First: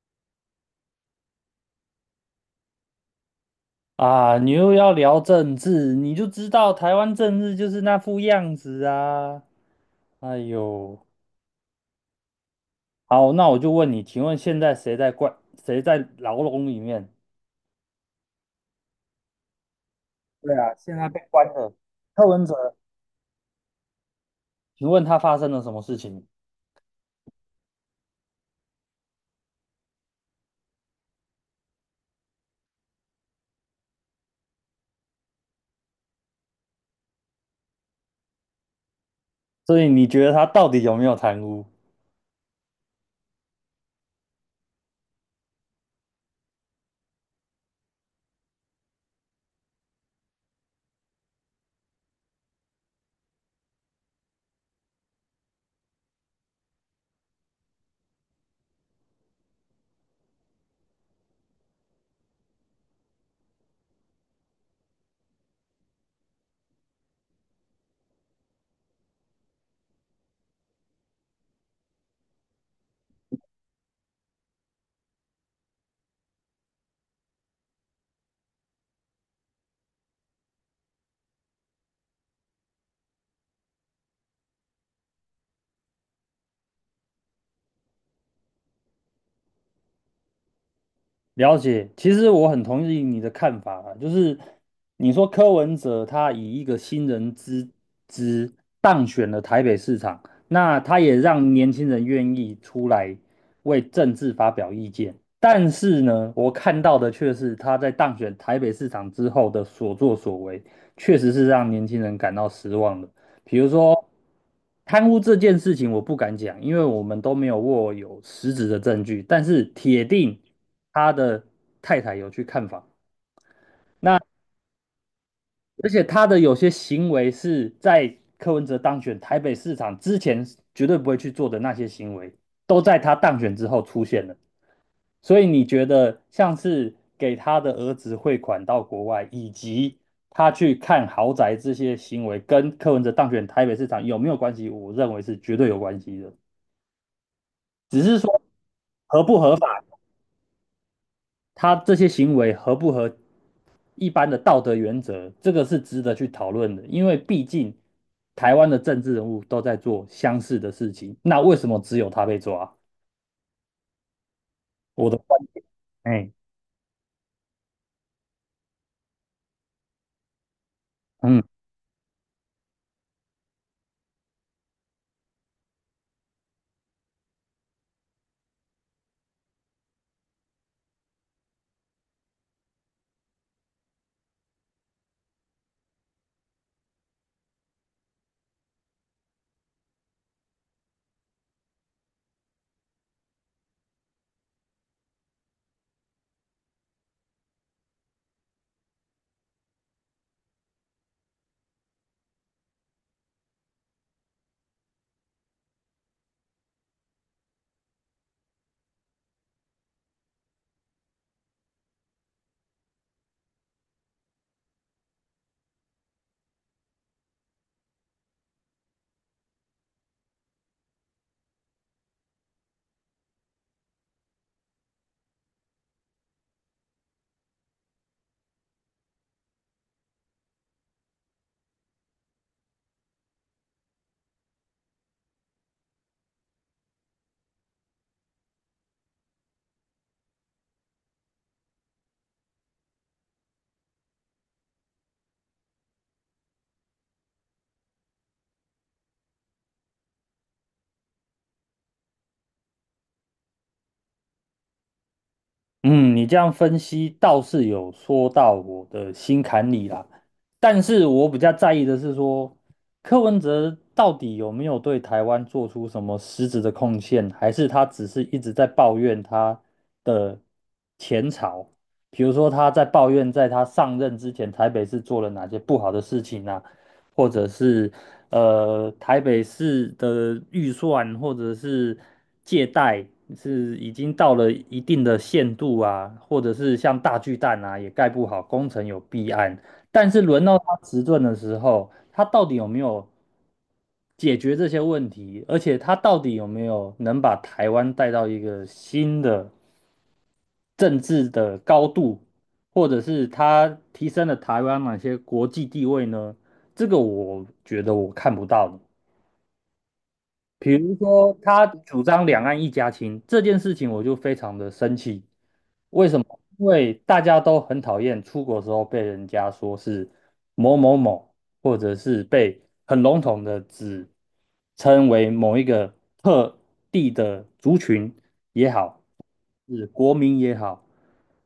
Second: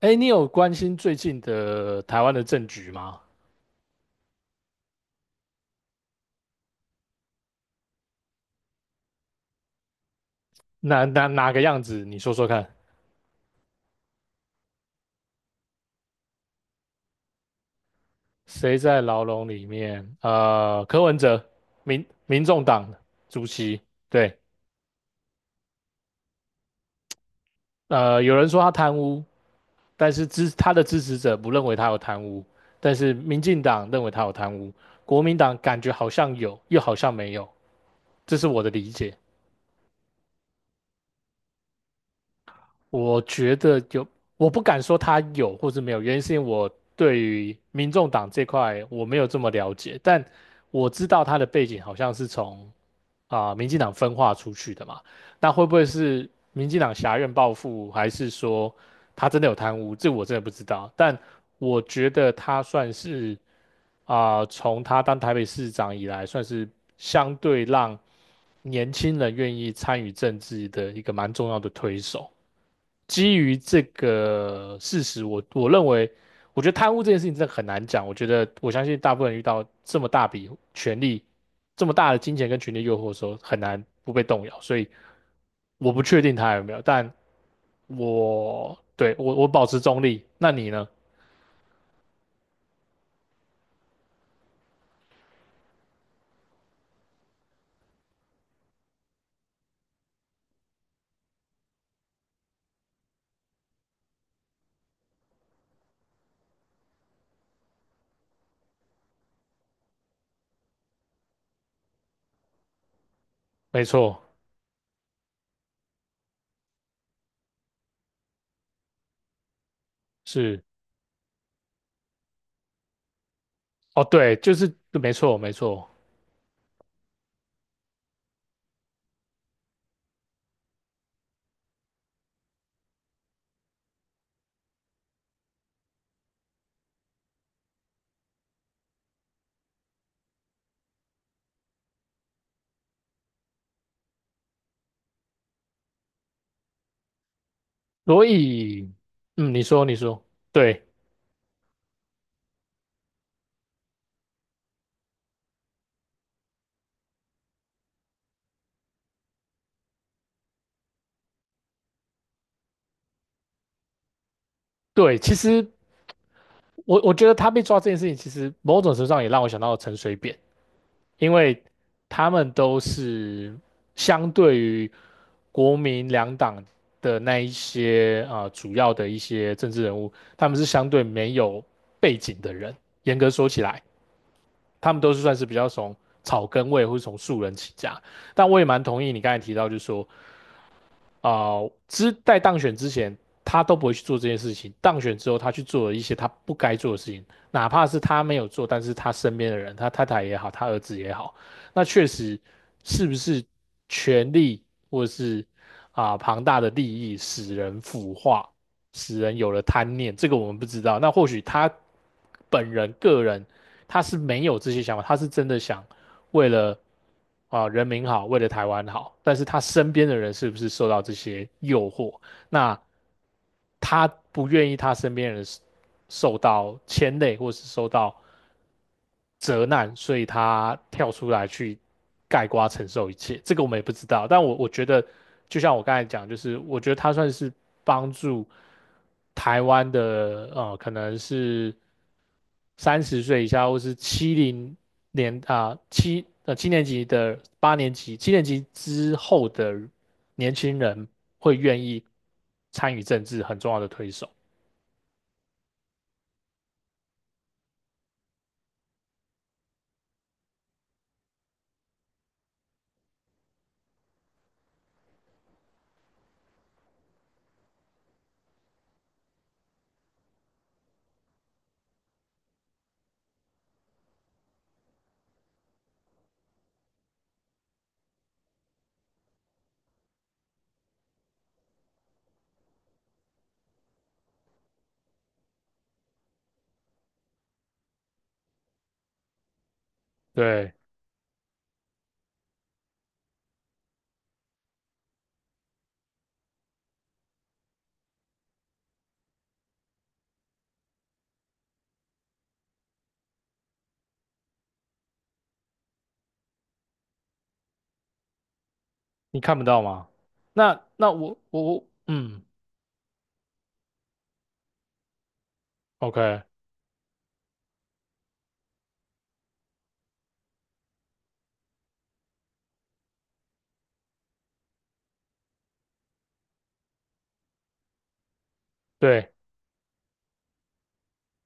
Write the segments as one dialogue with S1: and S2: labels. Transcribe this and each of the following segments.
S1: 哎，你有关心最近的台湾的政局吗？
S2: 啊，你又要聊政治，你就知道台湾政治就是那副样子啊！哎呦，
S1: 哪个样子？你说说看，
S2: 好，那我就问你，请问现在谁在关，谁在牢笼里面？
S1: 谁在牢笼里面？
S2: 对啊，现
S1: 柯
S2: 在
S1: 文
S2: 被
S1: 哲，
S2: 关了。
S1: 民
S2: 柯文
S1: 民众
S2: 哲，
S1: 党主席，对，
S2: 请问他发生了什么事情？
S1: 有人说他贪污，但是他的支持者不认为他有贪污，但是民进党认为他有贪污，国民党感觉好像有，又好像没有，这是我的理解。
S2: 所以你觉得他到底有没有贪污？
S1: 我觉得有，我不敢说他有或是没有，原因是因为我对于民众党这块我没有这么了解，但我知道他的背景好像是从民进党分化出去的嘛，那会不会是民进党挟院报复，还是说他真的有贪污？这我真的不知道，但我觉得他算是从他当台北市长以来，算是相对让年轻人愿意参与政治的一个蛮重要的推手。基于这个事实，我认为，我觉得贪污这件事情真的很难讲。我觉得我相信大部分人遇到这么大笔权力、这么大的金钱跟权力诱惑的时候，很难不被动摇。所以我不确定他有没有，但我对我我保持中立。那你呢？
S2: 了解，其实我很同意你的看法啊，就是你说柯文哲他以一个新人之姿当选了台北市长，那他也让年轻人愿意出来为政治发表意见。但是呢，我看到的却是他在当选台北市长之后的所作所为，确实是让年轻人感到失望的。比如
S1: 没
S2: 说
S1: 错，
S2: 贪污这件事情，我不敢讲，因为我们都没有握有实质的证据，但是铁定
S1: 是
S2: 他的太太有去看房，
S1: 哦，对，就是没错没
S2: 而
S1: 错。
S2: 且他的有些行为是在柯文哲当选台北市长之前绝对不会去做的那些行为，都在他当选之后出现了。所以你觉得像是给他的儿子汇款到国外，以及他去看豪宅这些行为，跟柯文哲当选台北市长有没有关系？我认为是绝对有关系的。只是
S1: 所
S2: 说
S1: 以，
S2: 合不
S1: 嗯，
S2: 合
S1: 你
S2: 法，
S1: 说你说，对
S2: 他这些行为合不合一般的道德原则，这个是值得去讨论的。因为毕竟台湾的政治人物都在做相似的事情，那为什么只有他被抓？我的
S1: 对，其
S2: 观点，
S1: 实
S2: 哎，
S1: 我觉得他被抓这件事情，其实某种程度上也让我想到陈水扁。因
S2: 嗯。
S1: 为他们都是相对于国民两党的那一些主要的一些政治人物，他们是相对没有背景的人，严格说起来。他们都是算是比较从草根位或是从素人起家。但我也蛮同意你刚才提到，就是说，啊、在当选之前，他都不会去做这件事情；当选之后，他去做了一些他不该做的事情，哪怕是他没有做，但是他身边的人，他太太也好，他儿子也好，那确实是不是权力或是庞大的利益使人腐化，使人有了贪念，这个我们不知道。那或许他本人个人他是没有这些想法，他是真的想为了人民好，为了台湾好，但是他身边的人是不是受到这些诱惑？那他不愿意他身边人受到牵累，或是受到责难，所以他跳出来去盖瓜承受一切。这个我们也不知道，但我觉得，就像我刚才讲，就是我觉得他算是帮助台湾的可能是30岁以下或是七零年啊七呃七年级的八年级七年级之后的年轻人会愿意参与政治很重要的推手。
S2: 嗯，你这样分析倒是有说到我的心坎里啦，但是我比较在意的是说，柯文哲到底有没有对台湾做出什么实质的贡献，还是他只是一直在抱怨他的前朝，比如说他在抱怨在他上任之前台北市做了哪些不好的事情啊，或者是台北市的预算或者是借贷是已经到了一定的限度啊，或者是像大巨蛋啊也盖不好，工程有弊案，但是轮到他
S1: 对，
S2: 执政的时候，他到底有没有解决这些问题，而且他到底有没有能把台湾带到一个新的政治的高度？或者是他提升了台湾哪些国际地位呢？这个我觉得我看不到的。
S1: 你看不到吗？
S2: 比
S1: 那
S2: 如
S1: 那
S2: 说，
S1: 我我
S2: 他
S1: 我
S2: 主张
S1: 嗯
S2: 两岸一家亲这件事情，我就非常的生气。为什么？
S1: ，OK，
S2: 因为大家都很讨厌出国的时候被人家说是某某某，或者是被很笼统的指称为某一个特地的族群也好，
S1: 对，
S2: 是国民也好，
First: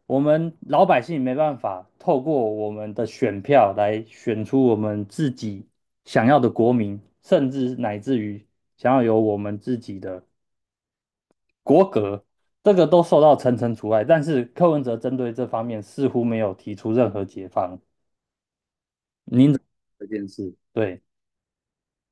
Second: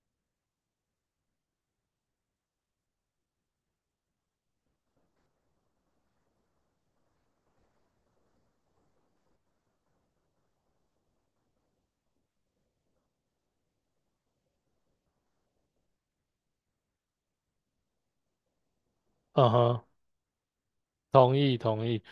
S2: 我们老百姓没办法透过我们的选票来选出我们自己想要的国民，甚至乃至于想要有我们自己的国格，这个都受到层层阻碍。但是柯文哲针对这方面似乎没有提出任何解放。
S1: 嗯
S2: 您怎么
S1: 哼，
S2: 看这件事？对，
S1: 同意同意。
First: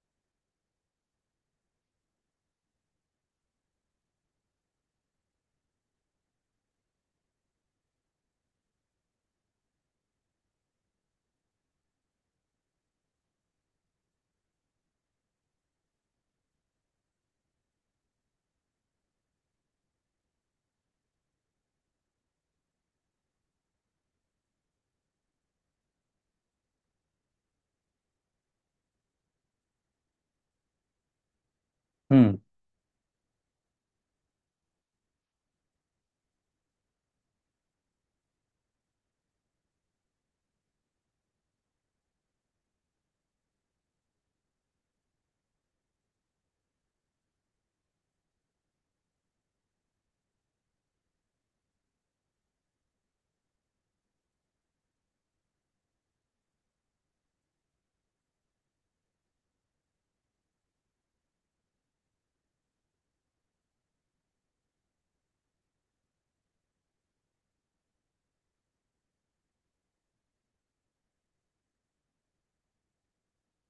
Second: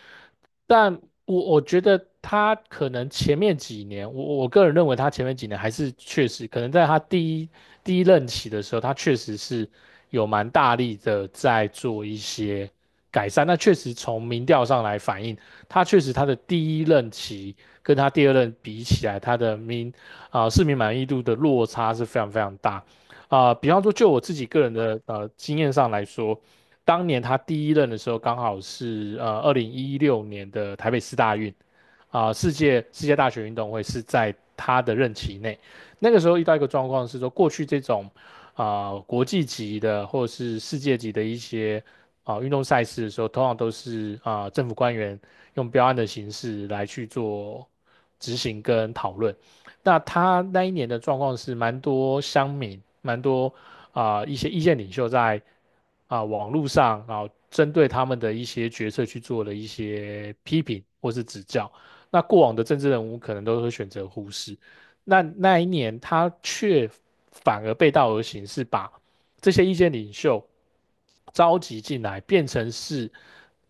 S1: 但我觉得他可能前面几年，我个人认为他前面几年还是确实可能在他第一任期的时候，他确实是有蛮大力的在做一些改善。那确实从民调上来反映，他确实他的第一任期跟他第二任比起来，他的市民满意度的落差是非常非常大。比方说就我自己个人的经验上来说。当年他第一任的时候，刚好是2016年的台北市大运，
S2: 嗯。
S1: 世界大学运动会是在他的任期内。那个时候遇到一个状况是说，过去这种国际级的或者是世界级的一些运动赛事的时候，通常都是政府官员用标案的形式来去做执行跟讨论。那他那一年的状况是，蛮多乡民，蛮多一些意见领袖在网络上，然后针对他们的一些决策去做了一些批评或是指教。那过往的政治人物可能都会选择忽视。那一年他却反而背道而行，是把这些意见领袖召集进来，变成是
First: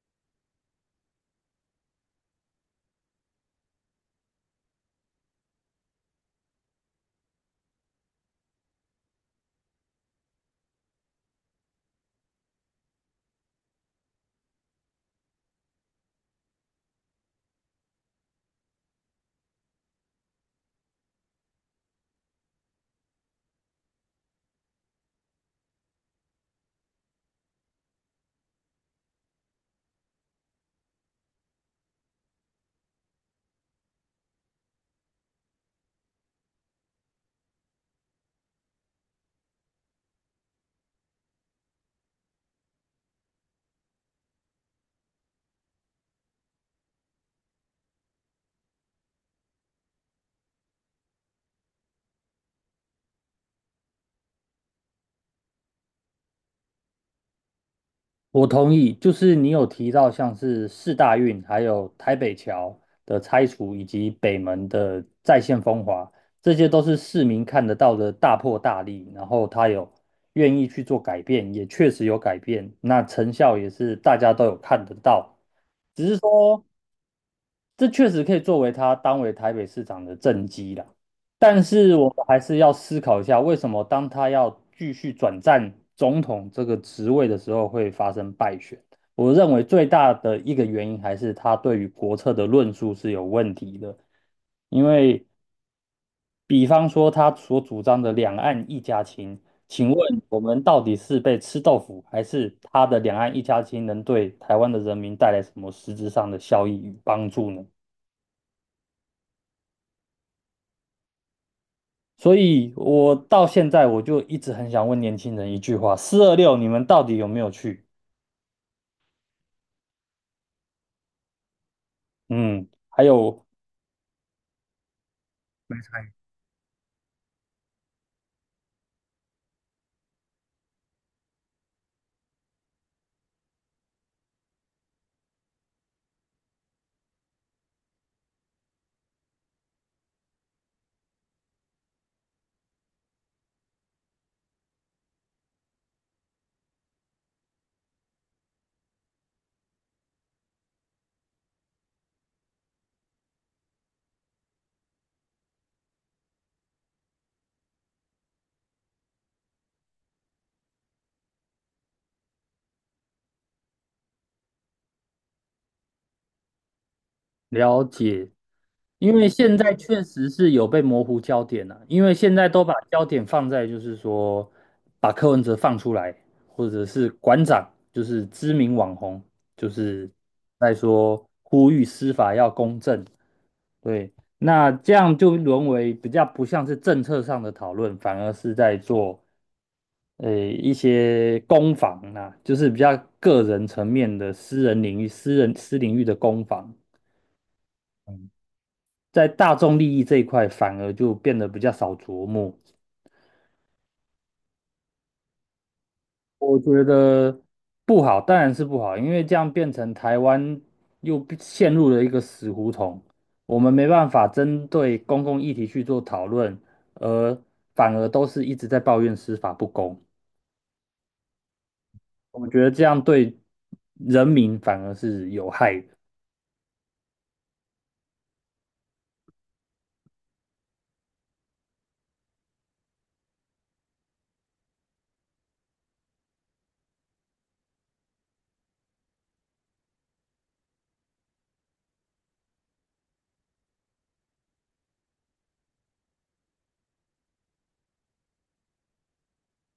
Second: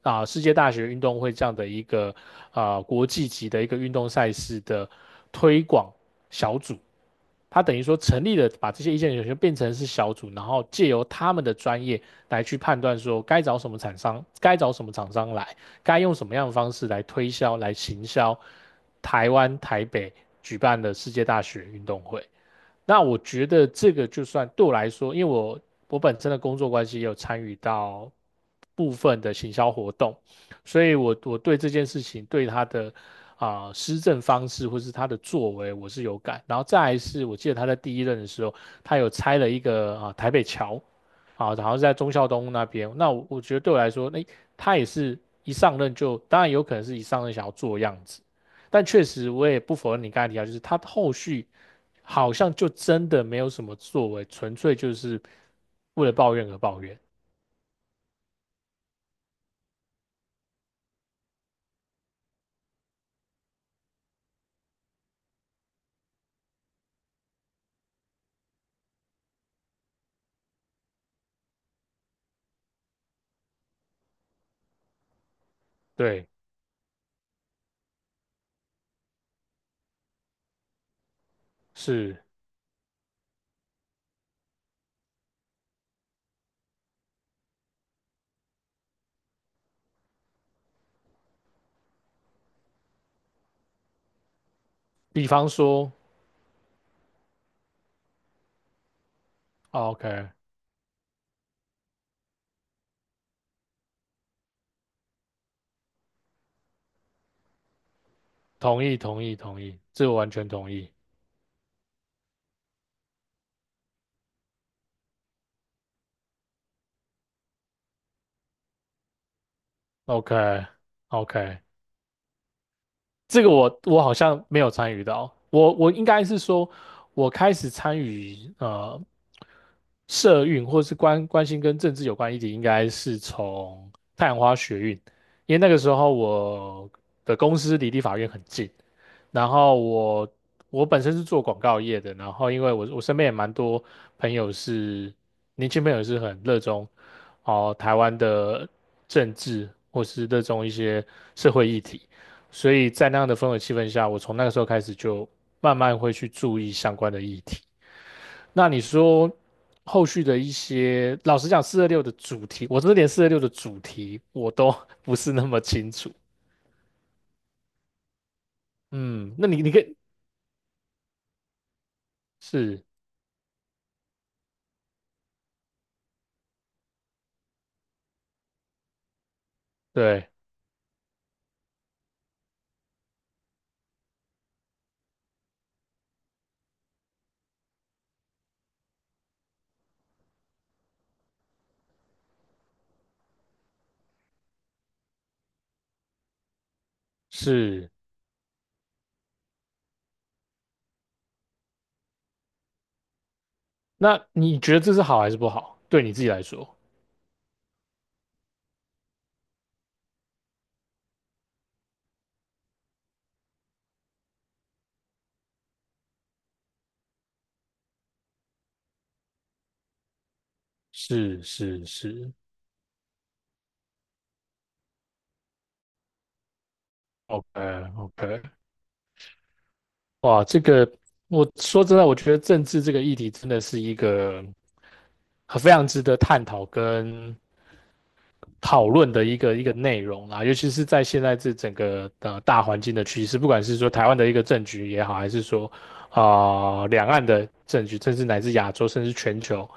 S1: 世界大学运动会这样的一个国际级的一个运动赛事的推广小组。他等于说成立了，把这些意见领袖变成是小组，然后借由他们的专业来去判断说该找什么厂商，该找什么厂商来。该用什么样的方式来推销、来行销台湾台北举办的世界大学运动会。那我觉得这个就算对我来说，因为我本身的工作关系也有参与到部分的行销活动，所以我对这件事情对他的施政方式或是他的作为我是有感。然后再来是我记得他在第一任的时候，他有拆了一个台北桥，好，然后是在忠孝东路那边。那我觉得对我来说，那、他也是一上任就，当然有可能是一上任想要做样子，但确实我也不否认你刚才提到，就是他后续好像就真的没有什么作为，纯粹就是为了抱怨而抱怨。
S2: 我同意，就是你有提到像是四大运，还有台北桥的拆除，以及北门的再现风华，这些都是市民看得到的大破大立，然后他有愿意去做改变，也确实有改变，那成效也是大家都有看得到。只是。
S1: 对，
S2: 这确实可以作为他当为台北市长的政绩啦。但是我
S1: 是，
S2: 们还是要思考一下，为什么当他要继续转战总统这个职位的时候会发生败选？我认为最大的一个原因还是他对于国策的论述是有问题的，因为
S1: 比方说
S2: 比方说他所主张的两岸一家亲，请
S1: o
S2: 问
S1: k
S2: 我们到底是被吃豆腐，还是他的两岸一家亲能对台湾的人民带来什么实质上的效益与帮助呢？
S1: 同意，同意，同意，这个完全同意。
S2: 所以我到现在我就一直很想问年轻人一句话：4/26，你们到底有没有去？
S1: OK，OK，
S2: 嗯，还
S1: 这
S2: 有
S1: 个我好像没有参与到，我应该是说，我开始参与。社运或是关心跟政治有关议题，应该是从太阳花学运，因为那个时候我的公司离立法院很近，然后我本身是做广告业的，然后因为我身边也蛮多朋友是年轻朋友是很热衷哦台湾的政治或是热衷一些社会议题，所以在那样的氛围气氛下，我从那个时候开始就慢慢会去注意相关的议题。那你说后续的一些，老实讲，四二六的主题，我真的连四二六的主题我都 不是那么清楚。
S2: 了解，因为
S1: 嗯，那
S2: 现
S1: 你
S2: 在
S1: 可以
S2: 确实是有被模糊焦点了、因为现在都把
S1: 是，
S2: 焦点放在就是说把柯文哲放出来，或者是馆长，就是知名网红，就是
S1: 对，
S2: 在说呼吁司法要公正，对。那这样就沦为比较不像是政策上的讨论，反而是在做。一些攻防啊，就是比较个人层面的私人领域、私人私领域的攻防，
S1: 是。
S2: 嗯在大众利益这一块反而就变得比较少琢磨。
S1: 那你觉得这是好还是不好？对你自己来
S2: 我
S1: 说，
S2: 觉得不好，当然是不好，因为这样变成台湾又变陷入了一个死胡同，我们没办法针对公共议题去做讨论，而反而都是一直在抱怨司法不公。
S1: 是是是
S2: 我觉得这样对人民反而是有害的。
S1: ，OK OK。哇，这个我说真的，我觉得政治这个议题真的是一个很非常值得探讨跟讨论的一个一个内容啦，尤其是在现在这整个大环境的趋势，不管是说台湾的一个政局也好，还是说两岸的政局，甚至乃至亚洲，甚至全球，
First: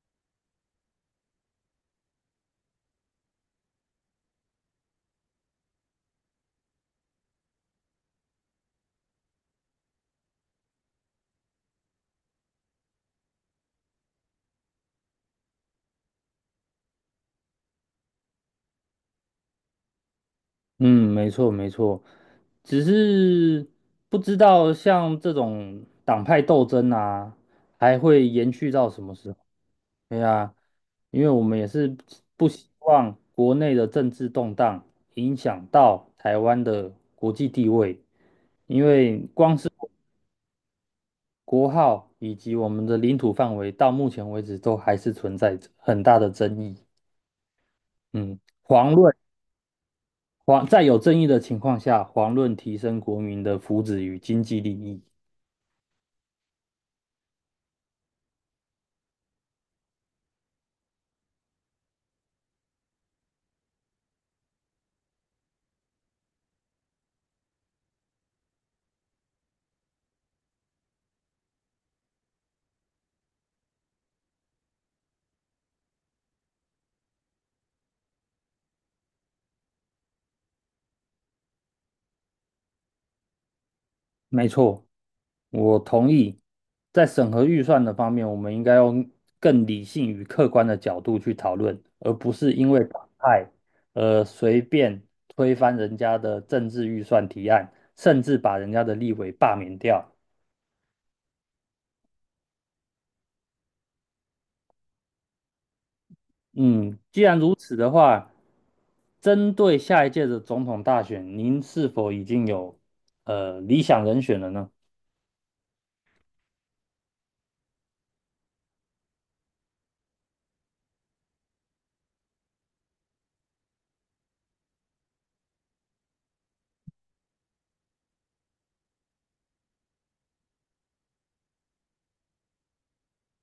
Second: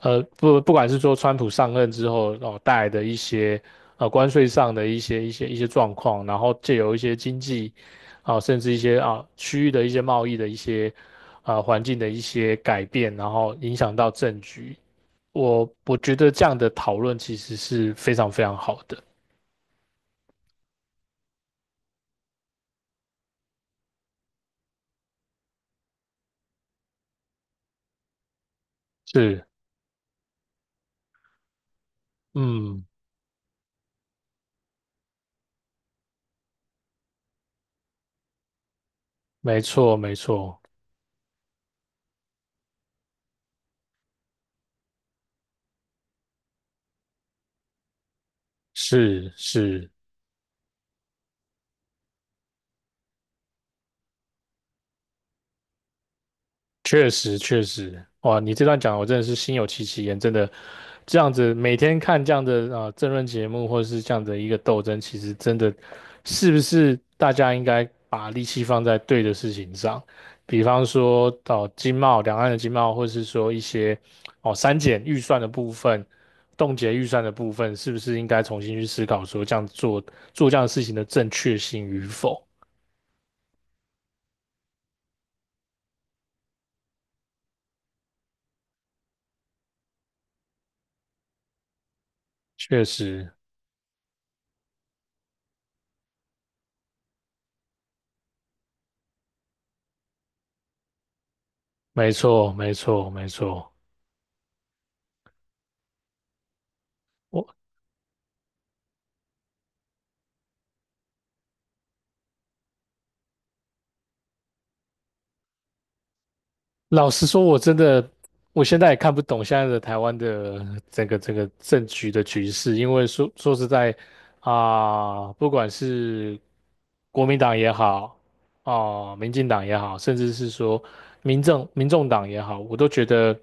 S1: 不管是说川普上任之后带来的一些关税上的一些状况，然后借由一些经济甚至一些区域的一些贸易的一些环境的一些改变，然后影响到政局，我觉得这样的讨论其实是非常非常好的。
S2: 嗯，没错没错，只是不知道像这种党派斗争啊，还会延续到什么时候？
S1: 是，
S2: 对啊，因为我们也是不希
S1: 嗯，
S2: 望国内的政治动荡影响到台湾的国际地位，因为光
S1: 没
S2: 是
S1: 错，没错，
S2: 国号以及我们的领土范围，到目前为止都还是存在着很大的争议。嗯，遑论。
S1: 是是。
S2: 黄在有争议的情况下，黄论提升国民的福祉与经济利益。
S1: 确实，确实，哇！你这段讲，我真的是心有戚戚焉。真的，这样子每天看这样的政论节目，或者是这样的一个斗争，其实真的是不是大家应该把力气放在对的事情上？比方说到，两岸的经贸，或是说一些哦删减预算的部分、冻结预算的部分，是不是应该重新去思考说这样做这样的事情的正确性与否？
S2: 没错，我同意。在审核预算的方面，我们应该用更理性与客观的角度去讨论，而不是因为
S1: 确
S2: 党
S1: 实，
S2: 派而随便推翻人家的政治预算提案，甚至把人家的立委罢免掉。
S1: 没错，没错，没错。
S2: 嗯，既然
S1: 我。
S2: 如此的话，针对下一届的总统大选，您是否已经有理想人选了呢？
S1: 老实说，我真的，我现在也看不懂现在的台湾的这个政局的局势，因为说实在不管是国民党也好，哦、民进党也好，甚至是说民众党也好，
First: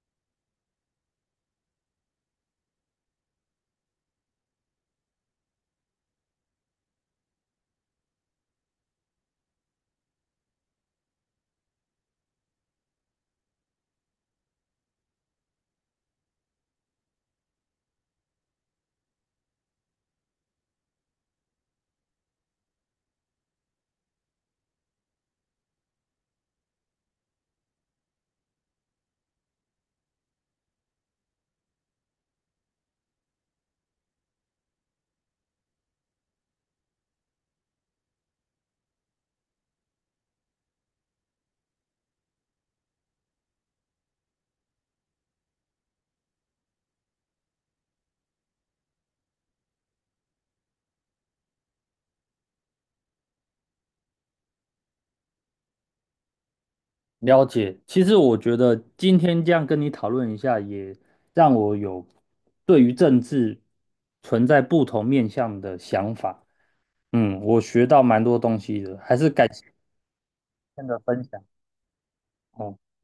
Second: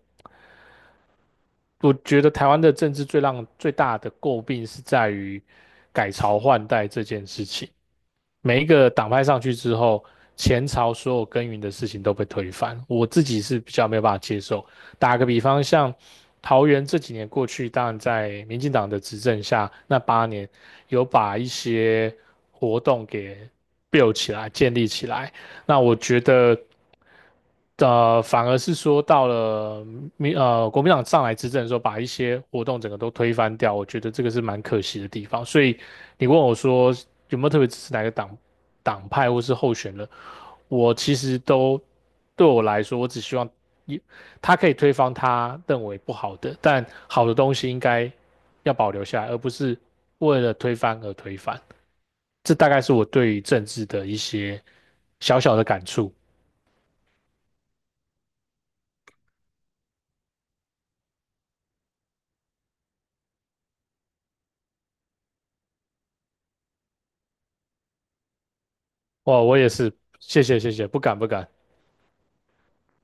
S1: 我觉得台湾的政治最大的诟病是在于改朝换代这件事情。每一个党派上去之后，前朝所有耕耘的事情都被推翻，我自己是比较没有办法接受。打个比方，像桃园这几年过去，当然在民进党的执政下，那八年有把一些活动给 build 起来、建立起来。那我觉得。反而是说到了国民党上来执政的时候，把一些活动整个都推翻掉，我觉得这个是蛮可惜的地方。所以你问我说有没有特别支持哪个党派或是候选人，我其实都对我来说，我只希望一他可以推翻他认为不好的，但好的东西应该要保留下来，而不是为了推翻而推翻。这大概是我对于政治的一些小小的感触。
S2: 了解，其实我觉得今天这样跟你讨论一下，也让我有对于政治存在不同面向的想法。嗯，我学到蛮多东西的，还是
S1: 哇，
S2: 感
S1: 我
S2: 谢
S1: 也
S2: 今
S1: 是，谢谢谢
S2: 天
S1: 谢，
S2: 的
S1: 不敢
S2: 分
S1: 不
S2: 享。
S1: 敢。
S2: 哦